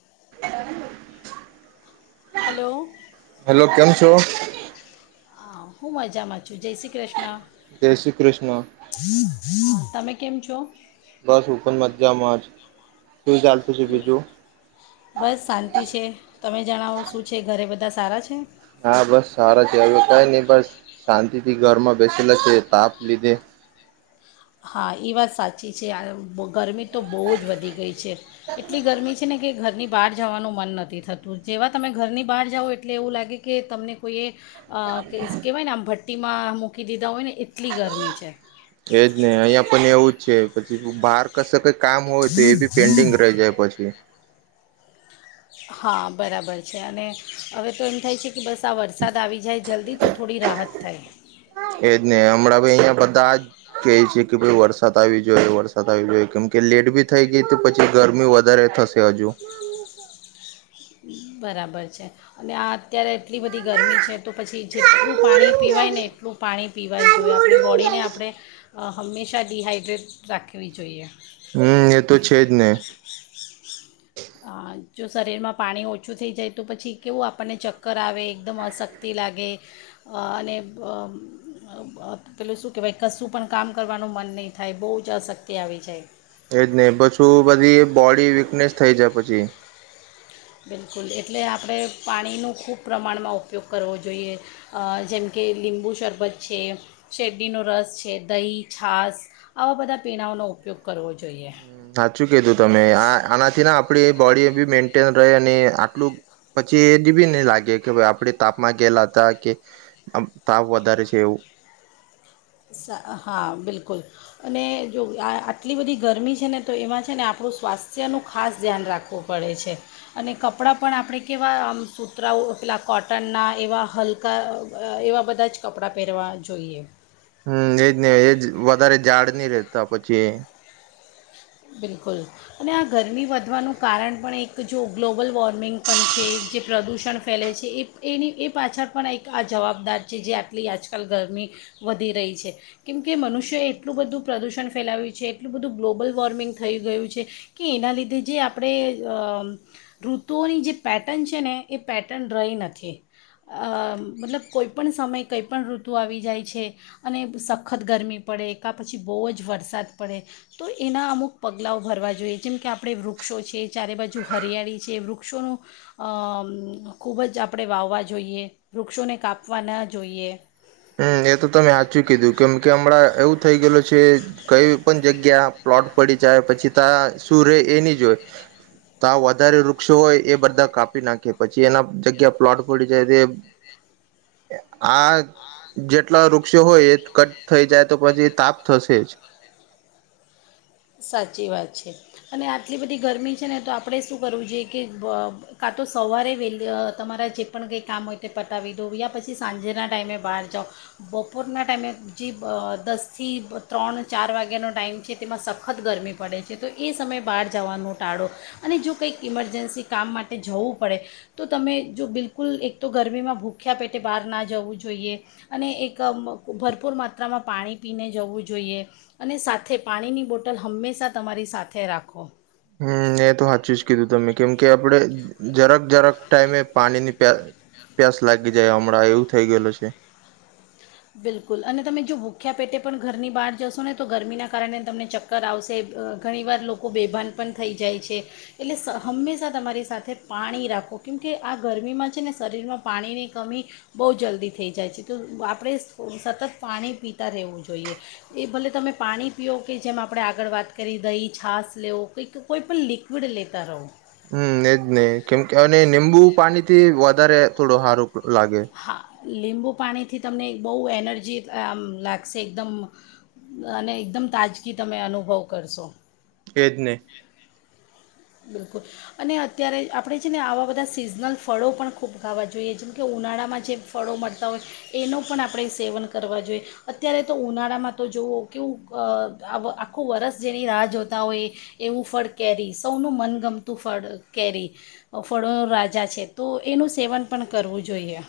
એ. Hello. Hello કેમ છો. હા હું મજામાં છું જય શ્રી કૃષ્ણ. જય શ્રી કૃષ્ણ. તમે કેમ છો. બસ હું પણ મજા માજ બસ શાંતિ છે. તમે જણાવો, શું છે ઘરે, બધા સારા છે? હા, બસ સારા છે. હવે કઈ નહી, બસ શાંતિ થી ઘરમાં બેસેલા છે, તાપ લીધે. હા, એ વાત સાચી છે, આ ગરમી તો બહુ જ વધી ગઈ છે. એટલી ગરમી છે ને કે ઘરની બહાર જવાનું મન નથી થતું, જેવા તમે ઘરની બહાર જાઓ એટલે એવું લાગે કે તમને કોઈએ કહેવાય ને આમ ભટ્ટીમાં મૂકી દીધા હોય ને એટલી ગરમી છે. એજને અહિયાયા પણ એવુંજ છે. પછી બહાર કશે કંઈક કામ હોય, તો એબી પેન્ડિંગ રહી જાય પછી. હા, બરાબર છે અને હવે તો એમ થાય છે કે બસ આ વરસાદ આવી જાય જલ્દી તો થોડી રાહત થાય. એજને, હમણાં ભી અહિયાયા બધા જ ક છે કે ભાઈ વરસાદ આવી જોઈ વરસાદ આવી જોઈએ કેમ કે લેટ ભી થઈ ગઈ તો પછી ગરમી વધારે થશે હજુ. બરાબર છે અને આ અત્યારે એટલી બધી ગરમી છે તો પછી જેટલું પાણી પીવાય ને એટલું પાણી પીવાય જોઈએ, આપણી બોડીને આપણે હંમેશા ડિહાાઈડ્રેટ રાખવી જોઈએ. હમ્મ, એતો છેજ ને અહ જો શરીરમાં પાણી ઓછું થઈ જાય તો પછી કેવું આપણને ચક્કર આવે એકદમ અશક્તિ લાગે અને અહ પેલું શું કહેવાય કશું પણ કામ કરવાનું મન નહીં થાય, બોજ અશક્તિ આવી જાય. એજને, પછું બધી બોડી વીકનેસ થઈ જાય પછી. બિલકુલ એટલે આપડે પાણીનો ખૂબ પ્રમાણમાં ઉપયોગ કરવો જોઈએ. અહ જેમકે લીંબુ શરબત છે, શેરડીનો રસ છે, દહીં, છાસ, આવા બધા પીણાઓનો ઉપયોગ કરવો જોઈએ. હમ્મ, સાચું કીધું તમે આ, આનાથી આપડી બોડી બી મેન્ટેન રહે અને આટલું પછી એ જ બી નહી લાગે કે આપણે તાપમાં ગયલા હતા કે તાપ વધારે છે એવું. હા, બિલકુલ અને જો આ આટલી બધી ગરમી છે ને તો એમાં છે ને આપડુ સ્વાસ્થ્યનું ખાસ ધ્યાન રાખવું પડે છે અને કપડાં પણ આપડે કેવામ સૂતરાઓ પેલા કોટનના એવા હલકા એવા બધા જ કપડાં પહેરવા જોઈએ. હમ્મ, એજને એજ વધારે ઝાડ નહી રહેેતા પછી. બિલકુલ અને આ ગરમી વધવાનું કારણ પણ એક જો ગ્લોબલ વોર્મ મીંગ પણ છે. જે પ્રદૂષણ ફેલે છે એ એની એ પાછળ પણ એક આ જવાબદાર છે જે આટલી આજકાલ ગરમી વધી રહી છે કેમ કે મનુષ્યએ એટલું બધું પ્રદૂષણ ફેલાવ્યું છે એટલું બધું ગ્લોબલ વોર્મિંગ થઈ ગયું છે કે એના લીધે જે આપણે ઋતુઓની જે પેર્ટર્ન છે ને એ પેટર્ન રહી નથી મતલબ કોઈપણ સમયે કંઈપણ ઋતુ આવી જાય છે અને સખત ગરમી પડે કા પછી બહુ જ વરસાદ પડે તો એના અમુક પગલાંઓ ભરવા જોઈએ જેમ કે આપણે વૃક્ષો છે ચારે બાજુ હરિયાળી છે વૃક્ષોનું ખૂબ જ આપણે વાવવા જોઈએ વૃક્ષોને કાપવા ન જોઈએ. હમ એ તો તમે સાચું કીધું કેમ કે હમણાં એવું થઈ ગયેલો છે કઈ પણ જગ્યા પ્લોટ પડી જાય પછી ત્યા શું રે એ નહી જો હોય ત્યા વધારે વૃક્ષો હોય એ બધા કાપી નાખે પછી એના જગ્યા પ્લોટ પડી જાય તે આ જેટલા વૃક્ષો હોય એ કટ થઈ જાય તો પછી તાપ થશે જ. સાચી વાત છે અને આટલી બધી ગરમી છે ને તો આપણે શું કરવું જોઈએ કે કાં તો સવારે વહેલી તમારા જે પણ કંઈ કામ હોય તે પતાવી દો યા પછી સાંજેના ટાઈમે બહાર જાઓ બપોરના ટાઈમે જે દસથી ત્રણ ચાર વાગ્યાનો ટાઈમ છે તેમાં સત વખત ગરમી પડે છે તો એ સમયે બહાર જવાનું ટાળો અને જો કંઈક ઇમરજન્સી કામ માટે જવું પડે તો તમે જો બિલકુલ એક તો ગરમીમાં ભૂખ્યા પેટે બહાર ના જવું જોઈએ અને એક ભરપૂર માત્રામાં પાણી પીને જવું જોઈએ અને સાથે પાણીની બોટ હોટલ હંમેશા તમારી સાથે રાખો. હમ એ તો સાચું જ કીધું તમે કેમ કે આપડે જરાક જરક ટાઈમે પાણી ની પ પ્યાસ લાગી જાય હમણાં એવું થઈ ગયેલ છે. બિલકુલ અને તમે જો ભૂખ્યા પેટે પણ ઘરની બહાર જશો ને તો ગરમીના કારણે તમને ચક્કર આવશે ઘણીવાર લોકો બેભાન પણ થઈ જાય છે એટલે હંમેશા તમારી સાથે પાણી રાખો કેમકે આ ગરમીમાં છે ને શરીરમાં પાણીની કમી બહુ જલ્દી થઈ જાય છે તો આપણે સતત પાણી પીતા રહેવું જોઈએ એ ભલે તમે પાણી પીઓ કે જેમ આપણે આગળ વાત કરી દહીં છાસ લેવ કંઈ કોઈ પણણ લિક્વિડ લેતા રહો. હમ એજ ને કેમ કે અને નીબું પાણી થી વધારે થોડો સારું લાગે. હા લીંબુ પાણીથી તમને બહુ એનર્જી આમ લાગશે એકદમ અને એકદમ તાજગી તમે અનુભવ કરશો. એ જ ને. બિલકુલ અને અત્યારે આપણે છે ને આવા બધા સિઝનલ ફળો પણ ખૂબ ખાવાં જોઈએ જેમકે ઉનાળામાં જે ફળો મળતા હોય એનું પણ આપણે સેવન કરવા જોઈએ અત્યારે તો ઉનાળામાં તો જુવઓ કેવું આખું વરસ જેની રાહ જોતા હોય એવું ફળ કેરી સ સૌનું મનગમતું ફળ કેરી ફળોનો રાજા છે તો એનું સેવન પણ કરવું જોઈએ.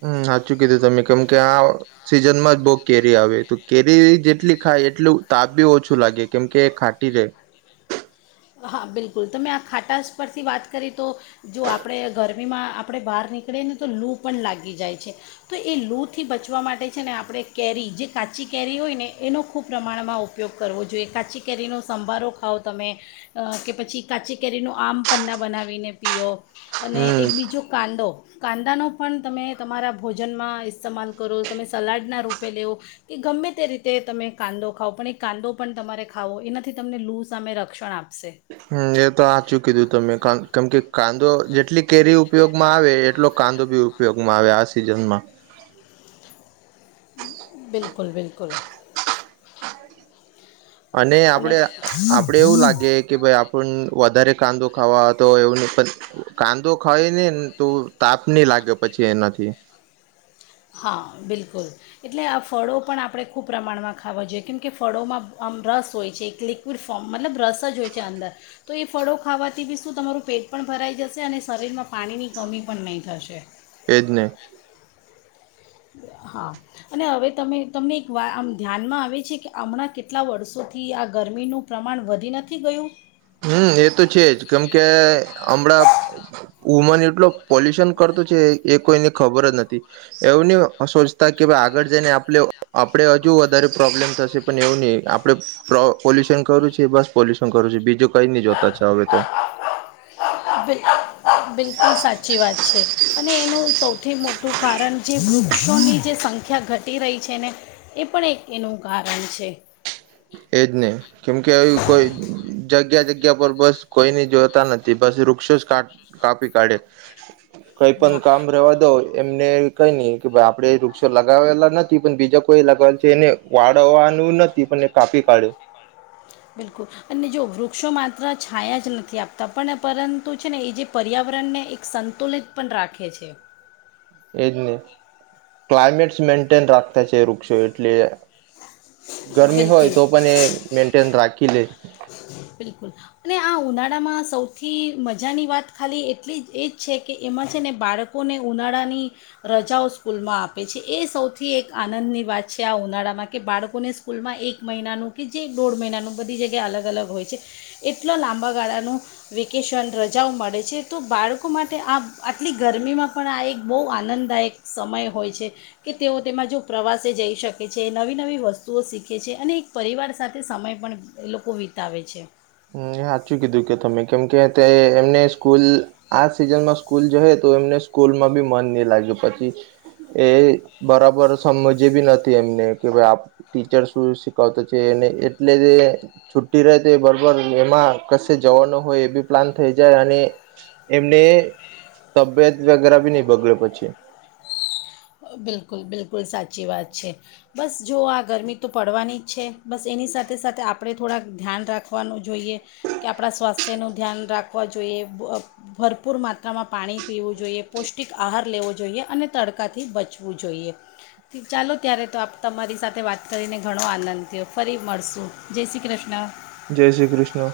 હમ સાચું કીધું તમે કેમકે આ સીઝનમાં જ બહ કેરી આવે તો કેરી જેટલી ખાય એટલું તાપ બી ઓછું લાગે કેમકે એ ખાટી રહેે. હા બિલકુલ તમે આ ખાટાસ પરથી વાત કરી તો જો આપણે ગરમીમાં આપણે બહાર નીકળીએ ને તો લૂ પણ લાગી જાય છે તો એ લૂથી બચવા માટે છે ને આપણે કેરી જે કાચી કેરી હોય ને એનો ખૂબ પ્રમાણમાં ઉપયોગ કરવો જોઈએ કાચી કેરીનો સંભારો ખાવ તમે. કે પછી કાચી કેરીનું આમ પન્ના બનાવીને પીઓ. અને હમ એક બીજો કાંદો કાંદાનો પણ તમે તમારા ભોજનમાં ઇસ્તેમાલ કરો તમે સલાડના રૂપે લેવ કે ગમે તે રીતે તમે કાંદો ખાવઓ પણ એ કાંદો પણ તમારે ખાવો એનાથી તમને લૂઝ સામે રક્ષણ આપે. સે હમ્મ એ તો આચું કીધું ત મે કેમ કે કાન જેટલી કેરી ઉપયોગમાં આવે એટલો કાંદો બી ઉપયોગમાં આવે આ સિઝનમાં. બિલકુલ-બિલકુલ. અને આપડે-આપડે એવું લાગે કે ભાઈ આપણ વધારે કાંદો ખાવા તો એવું કાંદો ખાય ને તો તાપ નની લાગે પછી એનાથી. હા બિલકુલ એટલે આ ફળો પણ આપણે ખૂબ પ્રમાણમાં ખાવા જોઈએ કેમ કે ફળોમાં આમ રસ હોય છે એક લિક્વિડ ફોર્મ મતલબ રસ જ હોય છે અંદર, તો એ ફળો ખાવાથી બી શું તમારું પેટ પણ ભરાઈ જશે અને શરીરમાં પાણીની કમી પણ નહીં થશે. એેજને. હા અને હવે તમે તમને એક વા આમ ધ્યાનમાં આવે છે કે હમણાં કેટલા વર્ષોથી આ ગરમીનું પ્રમાણ વધી નથી ગયું. હમ એ તો છે જ કેમકે હમણાં વુમન એટલો પોલ્યુશન કરતો છે એ કોઈને ખબર જ નથી એવું, નહી સોચતા કે ભાઈ આગળ જઈને આપ આપણે હજુ વધારે પ્રોબ્લેમ થશે પણ એવું નહી આપડે પોલ્યુશન કરવું છે બસ પોલ્યુશન કરવું છે બીજું કઈ નહી જોતા છે હવે તો બિ બિલકુલ સાચી વાત છે. અને એનું સૌથી મોટું કારણ જે વૃક્ષોની જે સંખ્યા ઘટી રહી છે ને એ પણ એક એનું કારણ છે. એજ નહી કેમ કે કોઈ જગ્યા જગ્યા પર બસ કોઈને જોતા નથી બસ વૃક્ષો જ કાપી કાઢે. કઈ પણ હા કામ રવા દો એમને. કઈ નહી. કે ભાઈ આપડે એ વૃક્ષો લગાવેલા ન પણ બીજા કોઈ લગાવલ છે એને વાળવાનું નથી પણ કાપી કાઢ્યું. બિલકુલ અને જો વૃ ક્ષો માત્ર છાયા જ નથી આપતા પણ પરંતુ છે ને એ જે પર્યાવરણને એક સંતુલિત પણ રાખે છે. એજ ને ક્લાયમેટ મેન્ટેન રાખતા છે વૃક્ષો એટલે ગરમી હોય બિલકુલ તો પણ એ મેન્ટેન રાખે. કિલે. બિલકુલ અને આ ઉનાળામાં સૌથી મજાની વાત ખાલી એટલી જ એ જ છે કે એમાં છે ને બાળકોને ઉનાળાની રજાઓ સ્કૂલમાં આપે છે. એ સૌથી એક આનંદની વાત છે આ ઉનાળામાં કે બાળકોને સ્કૂલમાં એક મહિનાનું કે જે દોઢ મહિનાનું બધી જ ગ્યા અલગ અલગ હોય છે એટલા લાંબા ગાળાનું વેકેશન રજાઓ મળે છે. તો બાળકો માટે આ આટલી ગરમીમાં પણ આ એક બહુ આનંદદાયક સમય હોય છે. કે તેઓ તેમાં જો પ્રવાસે જઈ શકે છે નવી નવી વસ્તુઓ શીખે છે અને એક પરિવાર સાથે સમય પણ એ લોકો વિતાવે છે. ની હાચું કીધું કે તમે કેમ કે તે એમને સ્કૂલ આ સિઝનમાં સ્કૂલ જ તો એમને સ્કૂલમાં બી મન નઈ લાગે પછી એ બરાબર સમજે બી નથી એમને કે ભ આપ ટીચર શું શીખવતો છે એને એટલેજ એ છૂટી રહે એ બર બર એમાં કશે જવાનું હોય એ બી પ્લાન થઈ જાય અને એમને તબિયત વગેરે બી નહી બગડે પછી. બિલકુલ બિલકુલ. કુલ સાચી વાત છે બસ જો આ ગરમી તો પડવાની જ છે બસ એની સાથે સાથે આપણે થોડાક ધ્યાન રાખવાનું જોઈએ કે આપણા સ્વાસ્થ્યનું ધ્યાન રાખવા જોઈએ. ભ ભરપૂર માત્રામાં પાણી પીવું જોઈએ. પૌષ્ટિક આહાર લેવો. જોઈએ. અને તડકાથી બચ ચવું જોઈએ ચાલો ત્યારે તો આપ તમારી સાથે વાત કરીને ઘણો આનંદ થયો ફરી મળશું જય શ્રી કૃષ્ણ. જય શ્રી કૃષ્ણ.